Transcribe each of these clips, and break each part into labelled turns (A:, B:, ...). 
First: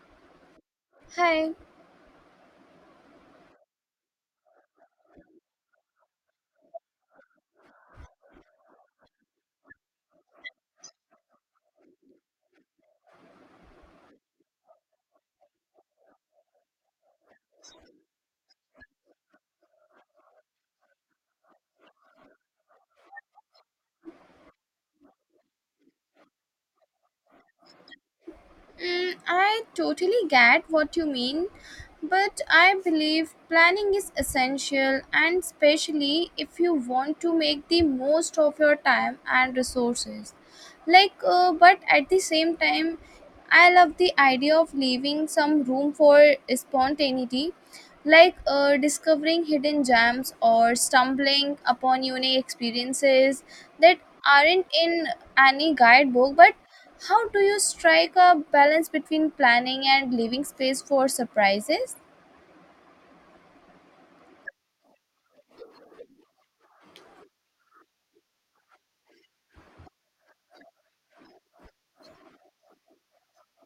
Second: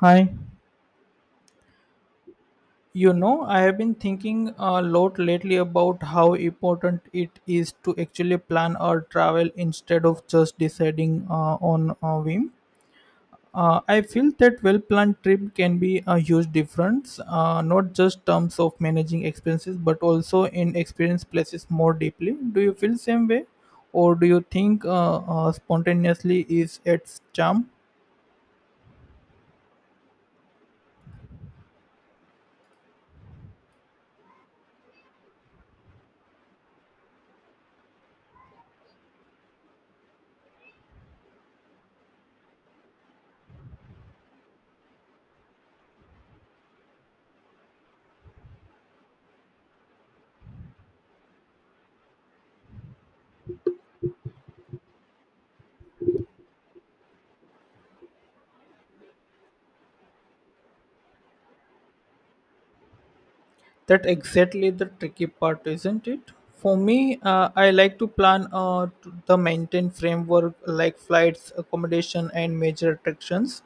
A: Hi.
B: Hi.
A: You know, I have been thinking a lot lately about how important it is to actually plan our travel instead of just deciding on a whim. I feel that well planned trip can be a huge difference, not just terms of managing expenses, but also in experience places more deeply. Do you feel same way, or do you think spontaneously is its charm?
B: Mm, I totally get what you mean, but I believe planning is essential, and especially if you want to make the most of your time and resources. But at the same time I love the idea of leaving some room for spontaneity, like discovering hidden gems or stumbling upon unique experiences that aren't in any guidebook. But how do you strike a balance between planning and leaving space for surprises?
A: That exactly the tricky part, isn't it? For me, I like to plan the maintain framework like flights, accommodation, and major attractions,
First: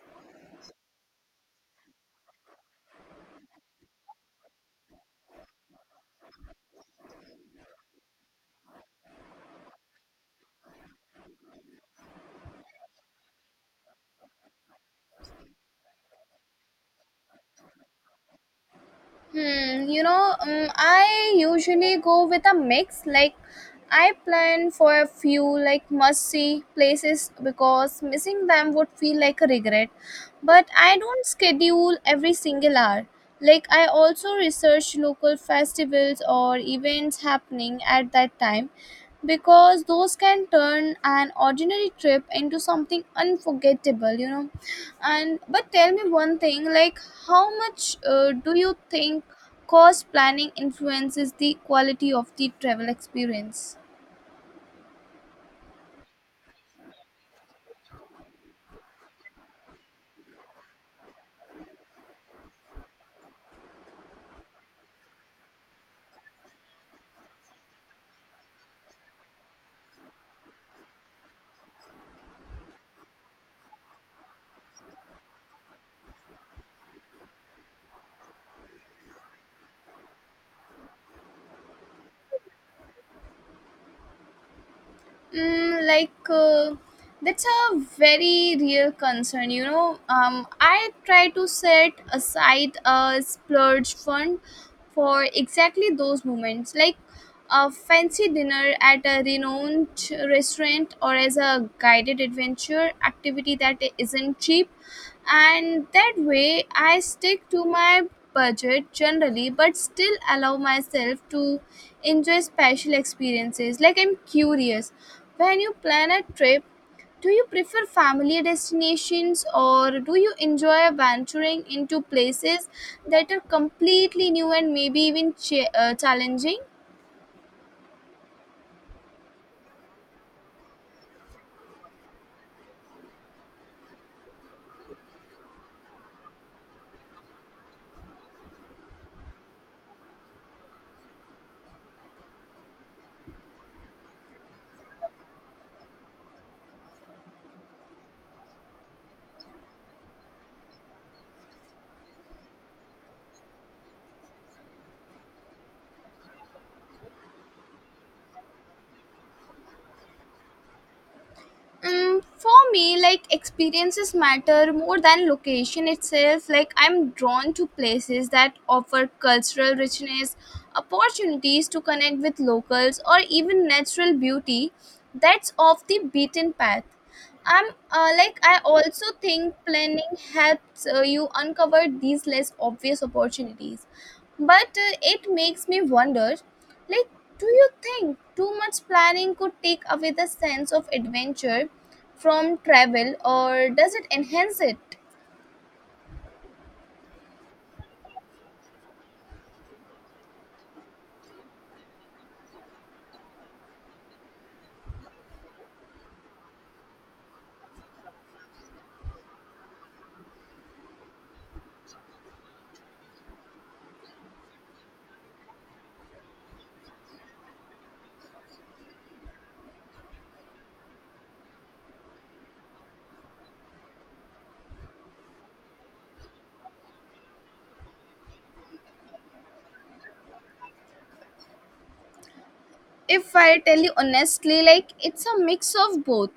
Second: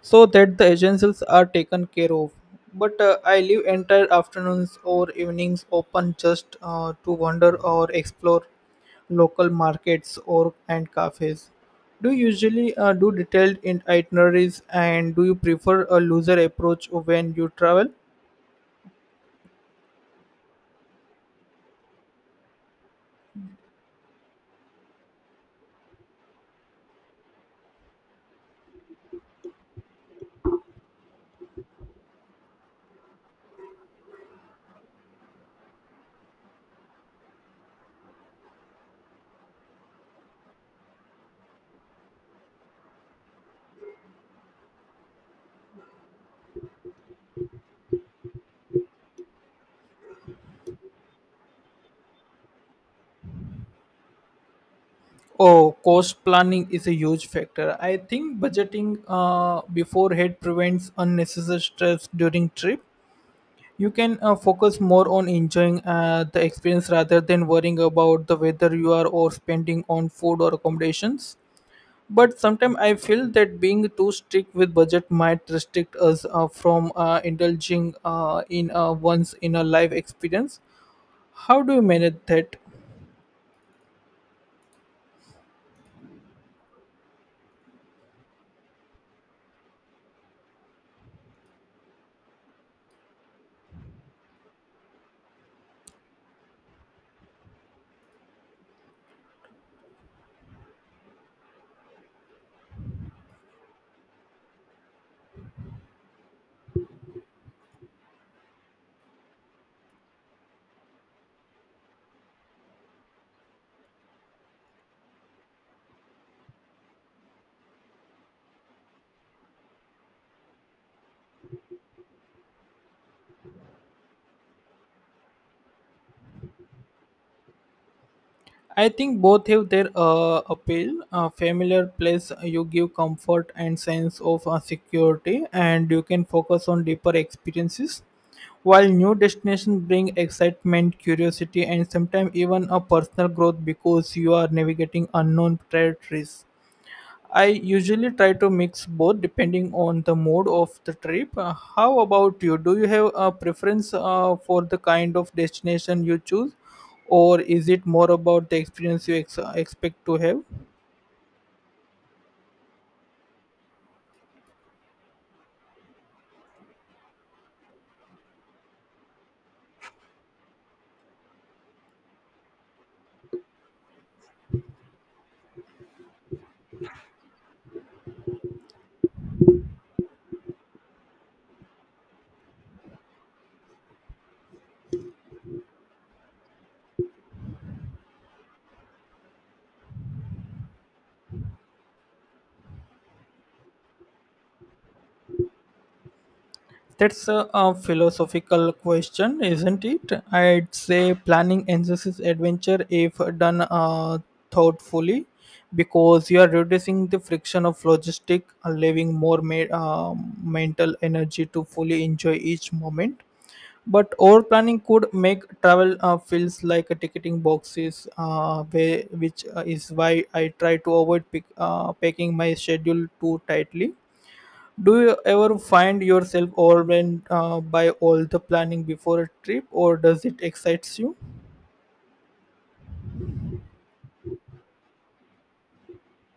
A: so that the agencies are taken care of. But I leave entire afternoons or evenings open just to wander or explore local markets or and cafes. Do you usually do detailed itineraries, and do you prefer a looser approach when you travel?
B: I usually go with a mix. Like, I plan for a few like must-see places, because missing them would feel like a regret. But I don't schedule every single hour. Like, I also research local festivals or events happening at that time, because those can turn an ordinary trip into something unforgettable. And But tell me one thing, like how much do you think cost planning influences the quality of the travel experience?
A: Oh, cost planning is a huge factor. I think budgeting beforehand prevents unnecessary stress during trip. You can focus more on enjoying the experience rather than worrying about the weather you are or spending on food or accommodations. But sometimes I feel that being too strict with budget might restrict us from indulging in a once in a life experience. How do you manage that?
B: mm, like uh, that's a very real concern. I try to set aside a splurge fund for exactly those moments, like a fancy dinner at a renowned restaurant or as a guided adventure activity that isn't cheap. And that way I stick to my budget generally, but still allow myself to enjoy special experiences. Like, I'm curious, when you plan a trip, do you prefer family destinations, or do you enjoy venturing into places that are completely new and maybe even challenging?
A: I think both have their appeal. A familiar place you give comfort and sense of security, and you can focus on deeper experiences. While new destinations bring excitement, curiosity, and sometimes even a personal growth because you are navigating unknown territories. I usually try to mix both depending on the mode of the trip. How about you? Do you have a preference for the kind of destination you choose, or is it more about the experience you expect to have?
B: Mm, for me, like experiences matter more than location itself. Like, I'm drawn to places that offer cultural richness, opportunities to connect with locals, or even natural beauty that's off the beaten path. I'm like I also think planning helps you uncover these less obvious opportunities. But it makes me wonder, like, do you think too much planning could take away the sense of adventure from travel, or does it enhance it?
A: That's a philosophical question, isn't it? I'd say planning enhances adventure if done thoughtfully, because you are reducing the friction of logistic, leaving more mental energy to fully enjoy each moment. But over planning could make travel feels like a ticketing boxes way, which is why I try to avoid packing my schedule too tightly. Do you ever find yourself overwhelmed by all the planning before a trip, or does it excites you?
B: If I tell you honestly, like, it's a mix of both.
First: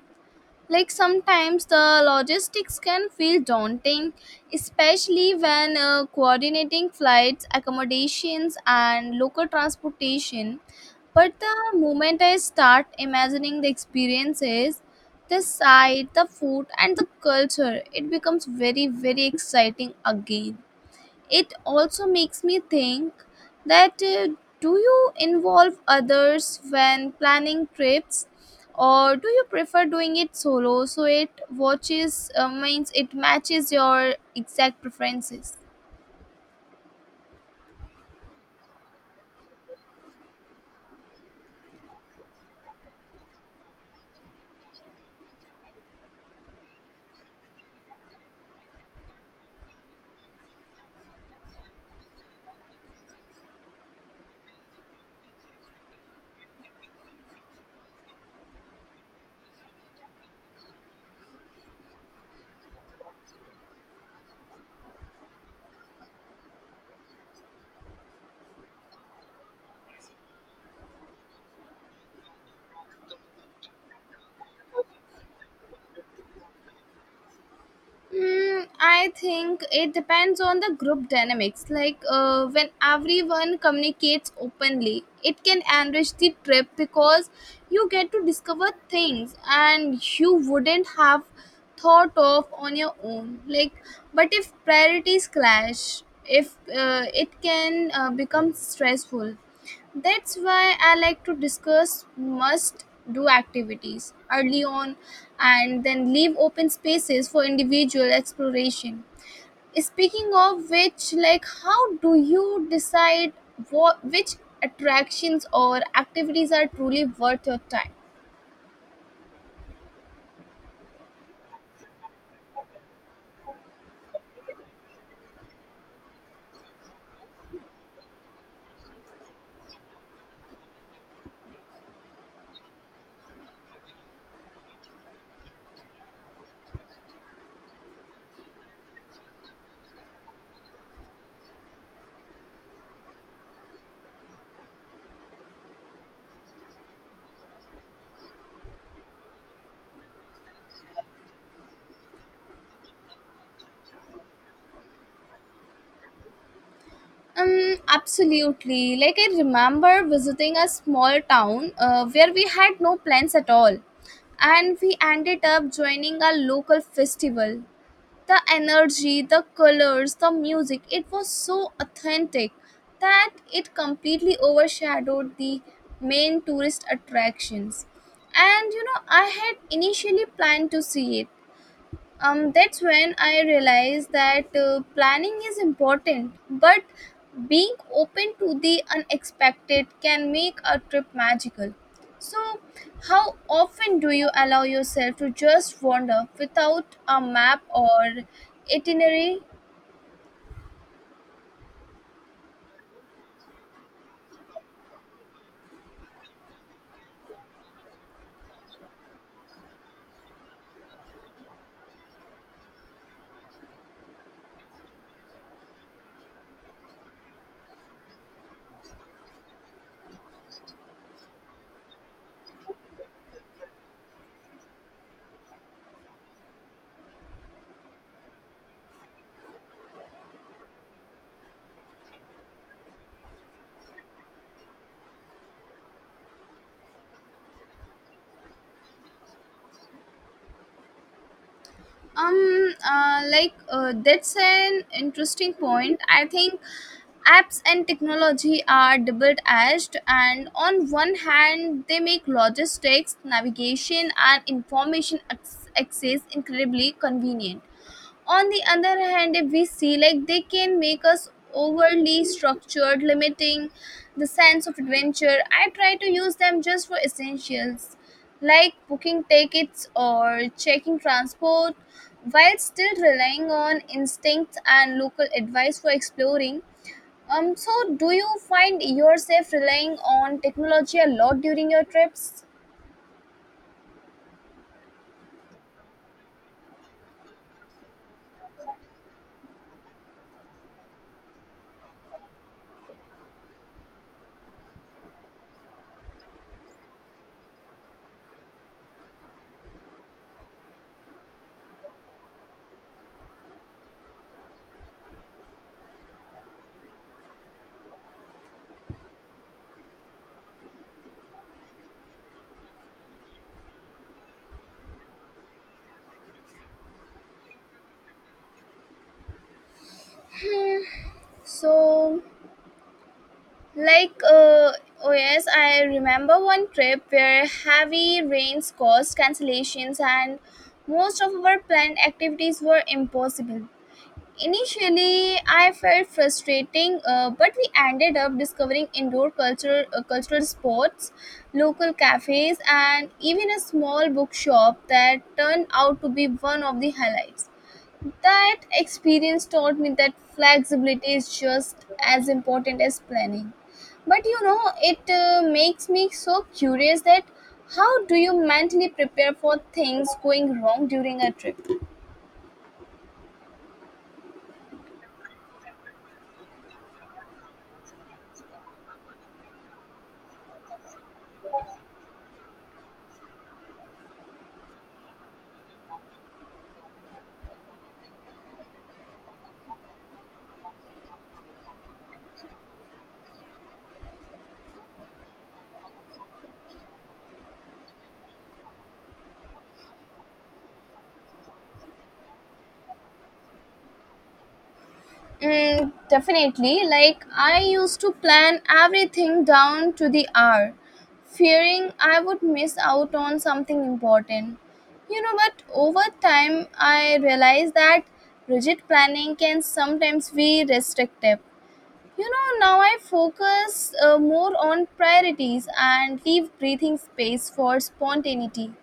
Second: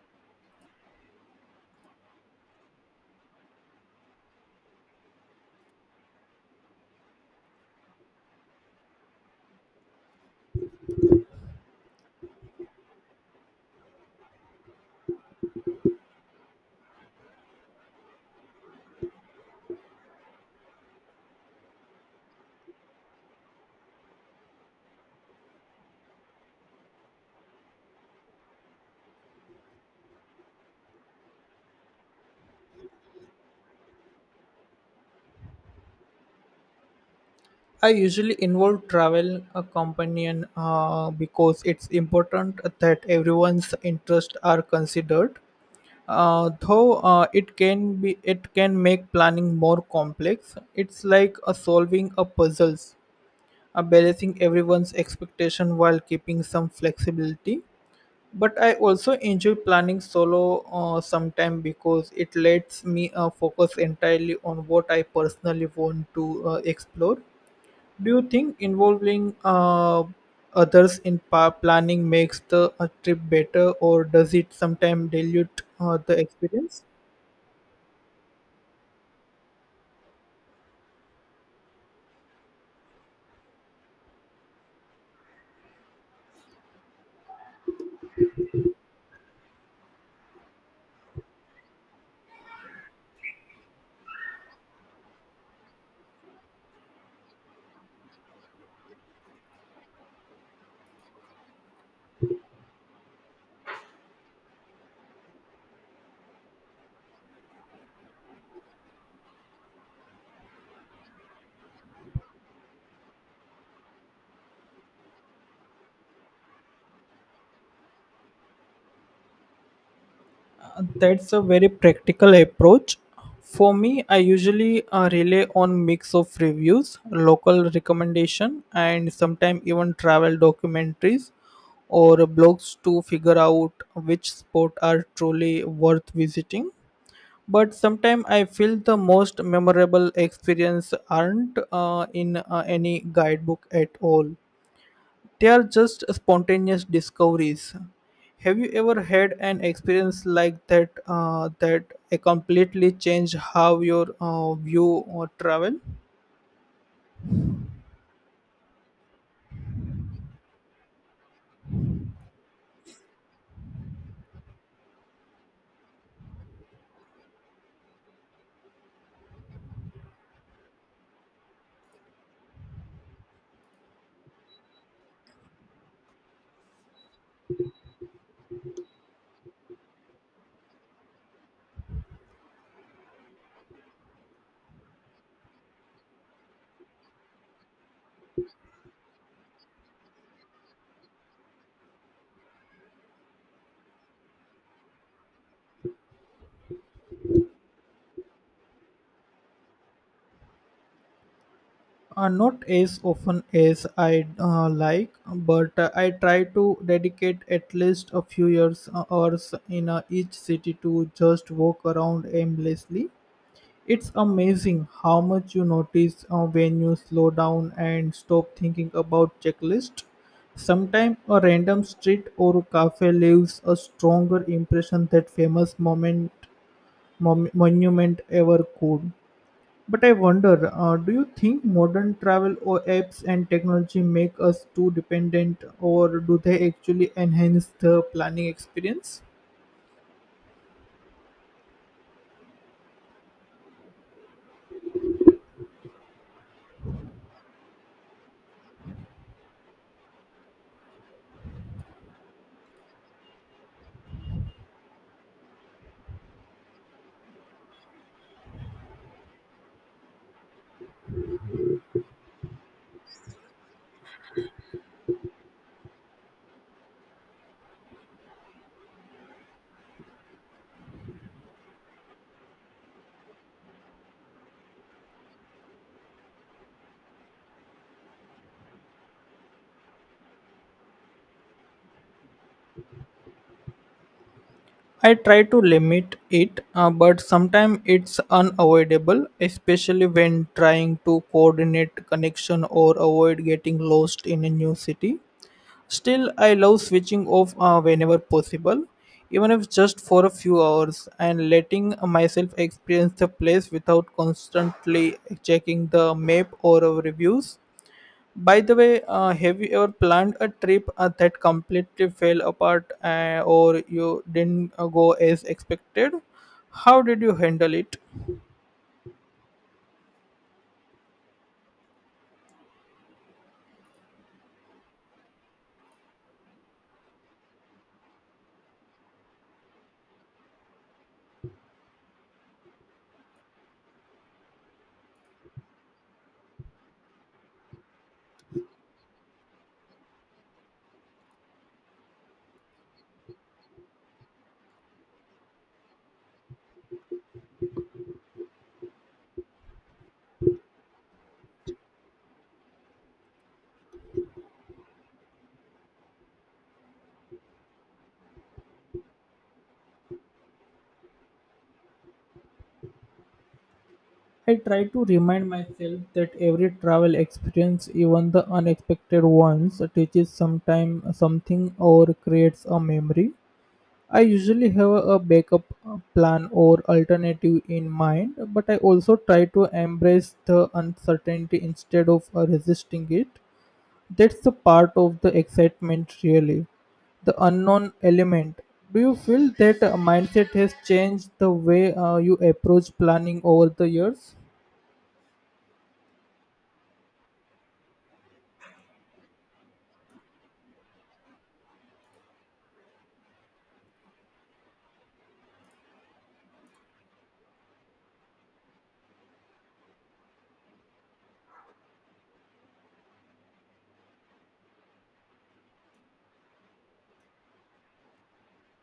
B: Like, sometimes the logistics can feel daunting, especially when coordinating flights, accommodations, and local transportation. But the moment I start imagining the experiences, the sight, the food, and the culture, it becomes very very exciting again. It also makes me think that do you involve others when planning trips, or do you prefer doing it solo so it watches means it matches your exact preferences?
A: I usually involve travel a companion because it's important that everyone's interests are considered, though it can make planning more complex. It's like a solving a puzzles, a balancing everyone's expectation while keeping some flexibility. But I also enjoy planning solo sometime because it lets me focus entirely on what I personally want to explore. Do you think involving others in planning makes the trip better, or does it sometimes dilute the experience?
B: Mm, I think it depends on the group dynamics. Like when everyone communicates openly, it can enrich the trip, because you get to discover things and you wouldn't have thought of on your own. Like, but if priorities clash, if it can become stressful. That's why I like to discuss must do activities early on, and then leave open spaces for individual exploration. Speaking of which, like, how do you decide which attractions or activities are truly worth your time?
A: That's a very practical approach. For me, I usually rely on mix of reviews, local recommendation, and sometimes even travel documentaries or blogs to figure out which spot are truly worth visiting. But sometimes I feel the most memorable experience aren't in any guidebook at all. They are just spontaneous discoveries. Have you ever had an experience like that completely changed how your view or travel?
B: Absolutely. Like, I remember visiting a small town where we had no plans at all, and we ended up joining a local festival. The energy, the colors, the music, it was so authentic that it completely overshadowed the main tourist attractions. And you know, I had initially planned to see it. Um, that's when I realized that planning is important, but being open to the unexpected can make a trip magical. So, how often do you allow yourself to just wander without a map or itinerary?
A: Not as often as I like, but I try to dedicate at least a few years hours in each city to just walk around aimlessly. It's amazing how much you notice when you slow down and stop thinking about checklist. Sometimes a random street or cafe leaves a stronger impression than famous monument ever could. But I wonder, do you think modern travel or apps and technology make us too dependent, or do they actually enhance the planning experience?
B: That's an interesting point. I think apps and technology are double-edged. And on one hand, they make logistics, navigation, and information access incredibly convenient. On the other hand, if we see, like, they can make us overly structured, limiting the sense of adventure. I try to use them just for essentials, like booking tickets or checking transport, while still relying on instincts and local advice for exploring. Um, so do you find yourself relying on technology a lot during your trips?
A: I try to limit it, but sometimes it's unavoidable, especially when trying to coordinate connection or avoid getting lost in a new city. Still, I love switching off whenever possible, even if just for a few hours, and letting myself experience the place without constantly checking the map or reviews. By the way, have you ever planned a trip that completely fell apart or you didn't go as expected? How did you handle it?
B: So, Like, uh, oh yes, I remember one trip where heavy rains caused cancellations and most of our planned activities were impossible. Initially, I felt frustrating, but we ended up discovering indoor cultural sports, local cafes, and even a small bookshop that turned out to be one of the highlights. That experience taught me that flexibility is just as important as planning. But you know, it makes me so curious that how do you mentally prepare for things going wrong during a trip?
A: I try to remind myself that every travel experience, even the unexpected ones, teaches sometime something or creates a memory. I usually have a backup plan or alternative in mind, but I also try to embrace the uncertainty instead of resisting it. That's the part of the excitement, really, the unknown element. Do you feel that mindset has changed the way you approach planning over the years?
B: Mm, definitely. Like, I used to plan everything down to the hour, fearing I would miss out on something important. You know, but over time, I realized that rigid planning can sometimes be restrictive. You know, now I focus more on priorities and leave breathing space for spontaneity,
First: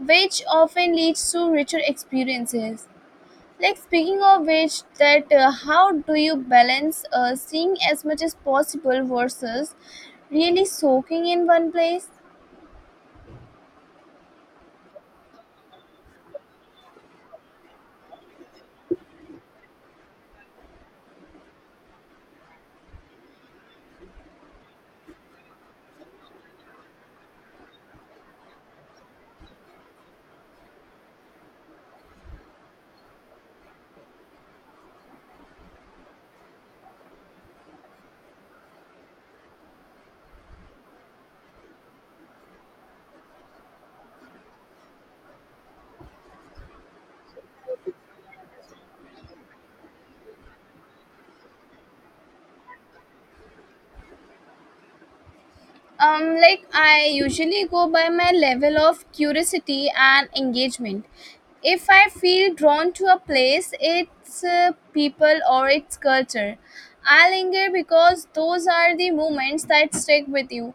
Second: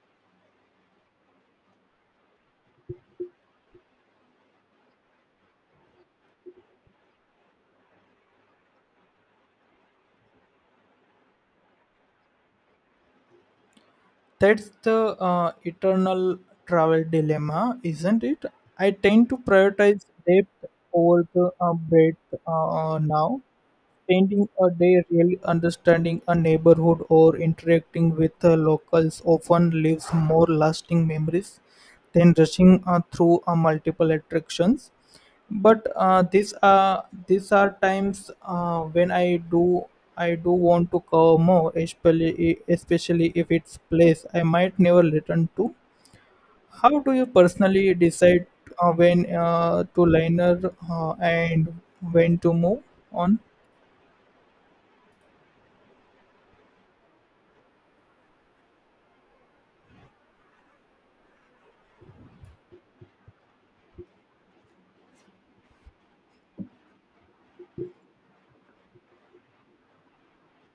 B: which often leads to richer experiences. Like, speaking of which, that how do you balance seeing as much as possible versus really soaking in one place?
A: That's the eternal travel dilemma, isn't it? I tend to prioritize depth over the breadth now. Spending a day really understanding a neighborhood or interacting with the locals often leaves more lasting memories than rushing through multiple attractions. But these are times when I do want to cover more, especially if it's place I might never return to. How do you personally decide when to liner and when to move on?
B: Um, like, I usually go by my level of curiosity and engagement. If I feel drawn to a place, its people, or its culture, I linger, because those are the moments that stick with you.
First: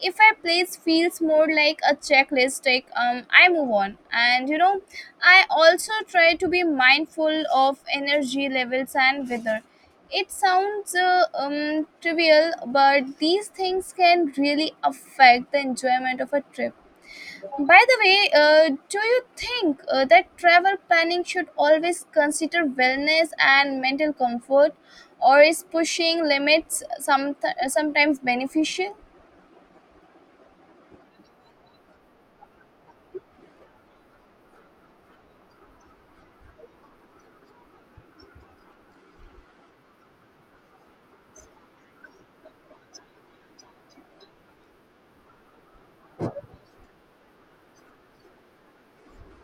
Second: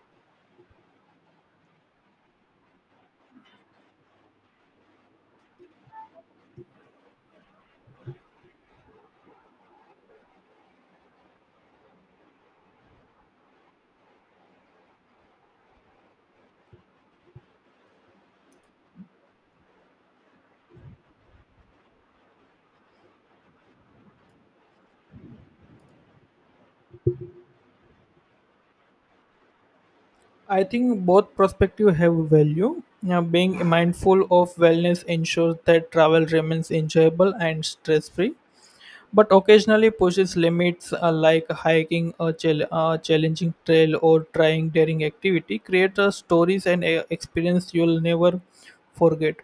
B: If I place feels more like a checklist, like, I move on. And you know, I also try to be mindful of energy levels and weather. It sounds trivial, but these things can really affect the enjoyment of a trip. By the way, do you think that travel planning should always consider wellness and mental comfort, or is pushing limits sometimes beneficial?
A: I think both perspectives have value. Now, being mindful of wellness ensures that travel remains enjoyable and stress free, but occasionally pushes limits like hiking a challenging trail or trying daring activity create stories and experience you'll never forget.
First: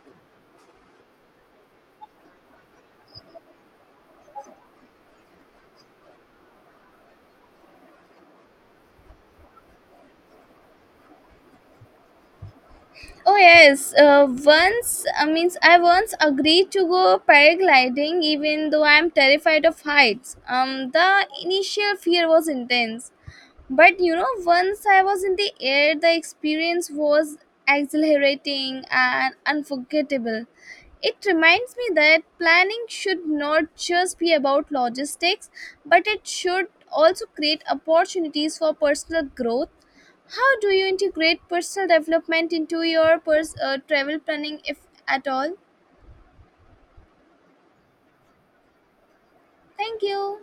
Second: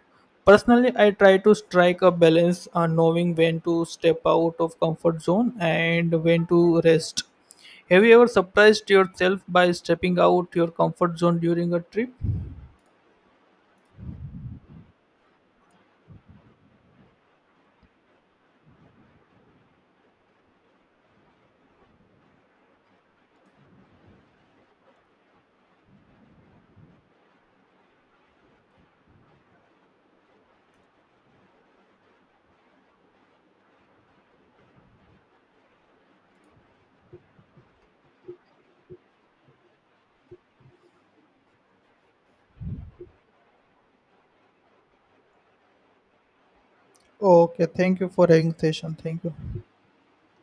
A: Personally, I try to strike a balance, knowing when to step out of comfort zone and when to rest. Have you ever surprised yourself by stepping out your comfort zone during a trip?
B: Oh yes, once I means I once agreed to go paragliding even though I'm terrified of heights. The initial fear was intense, but you know, once I was in the air, the experience was exhilarating and unforgettable. It reminds me that planning should not just be about logistics, but it should also create opportunities for personal growth. How do you integrate personal development into your travel planning, if at all?
A: Okay, thank you for having session. Thank you.
B: Thank you.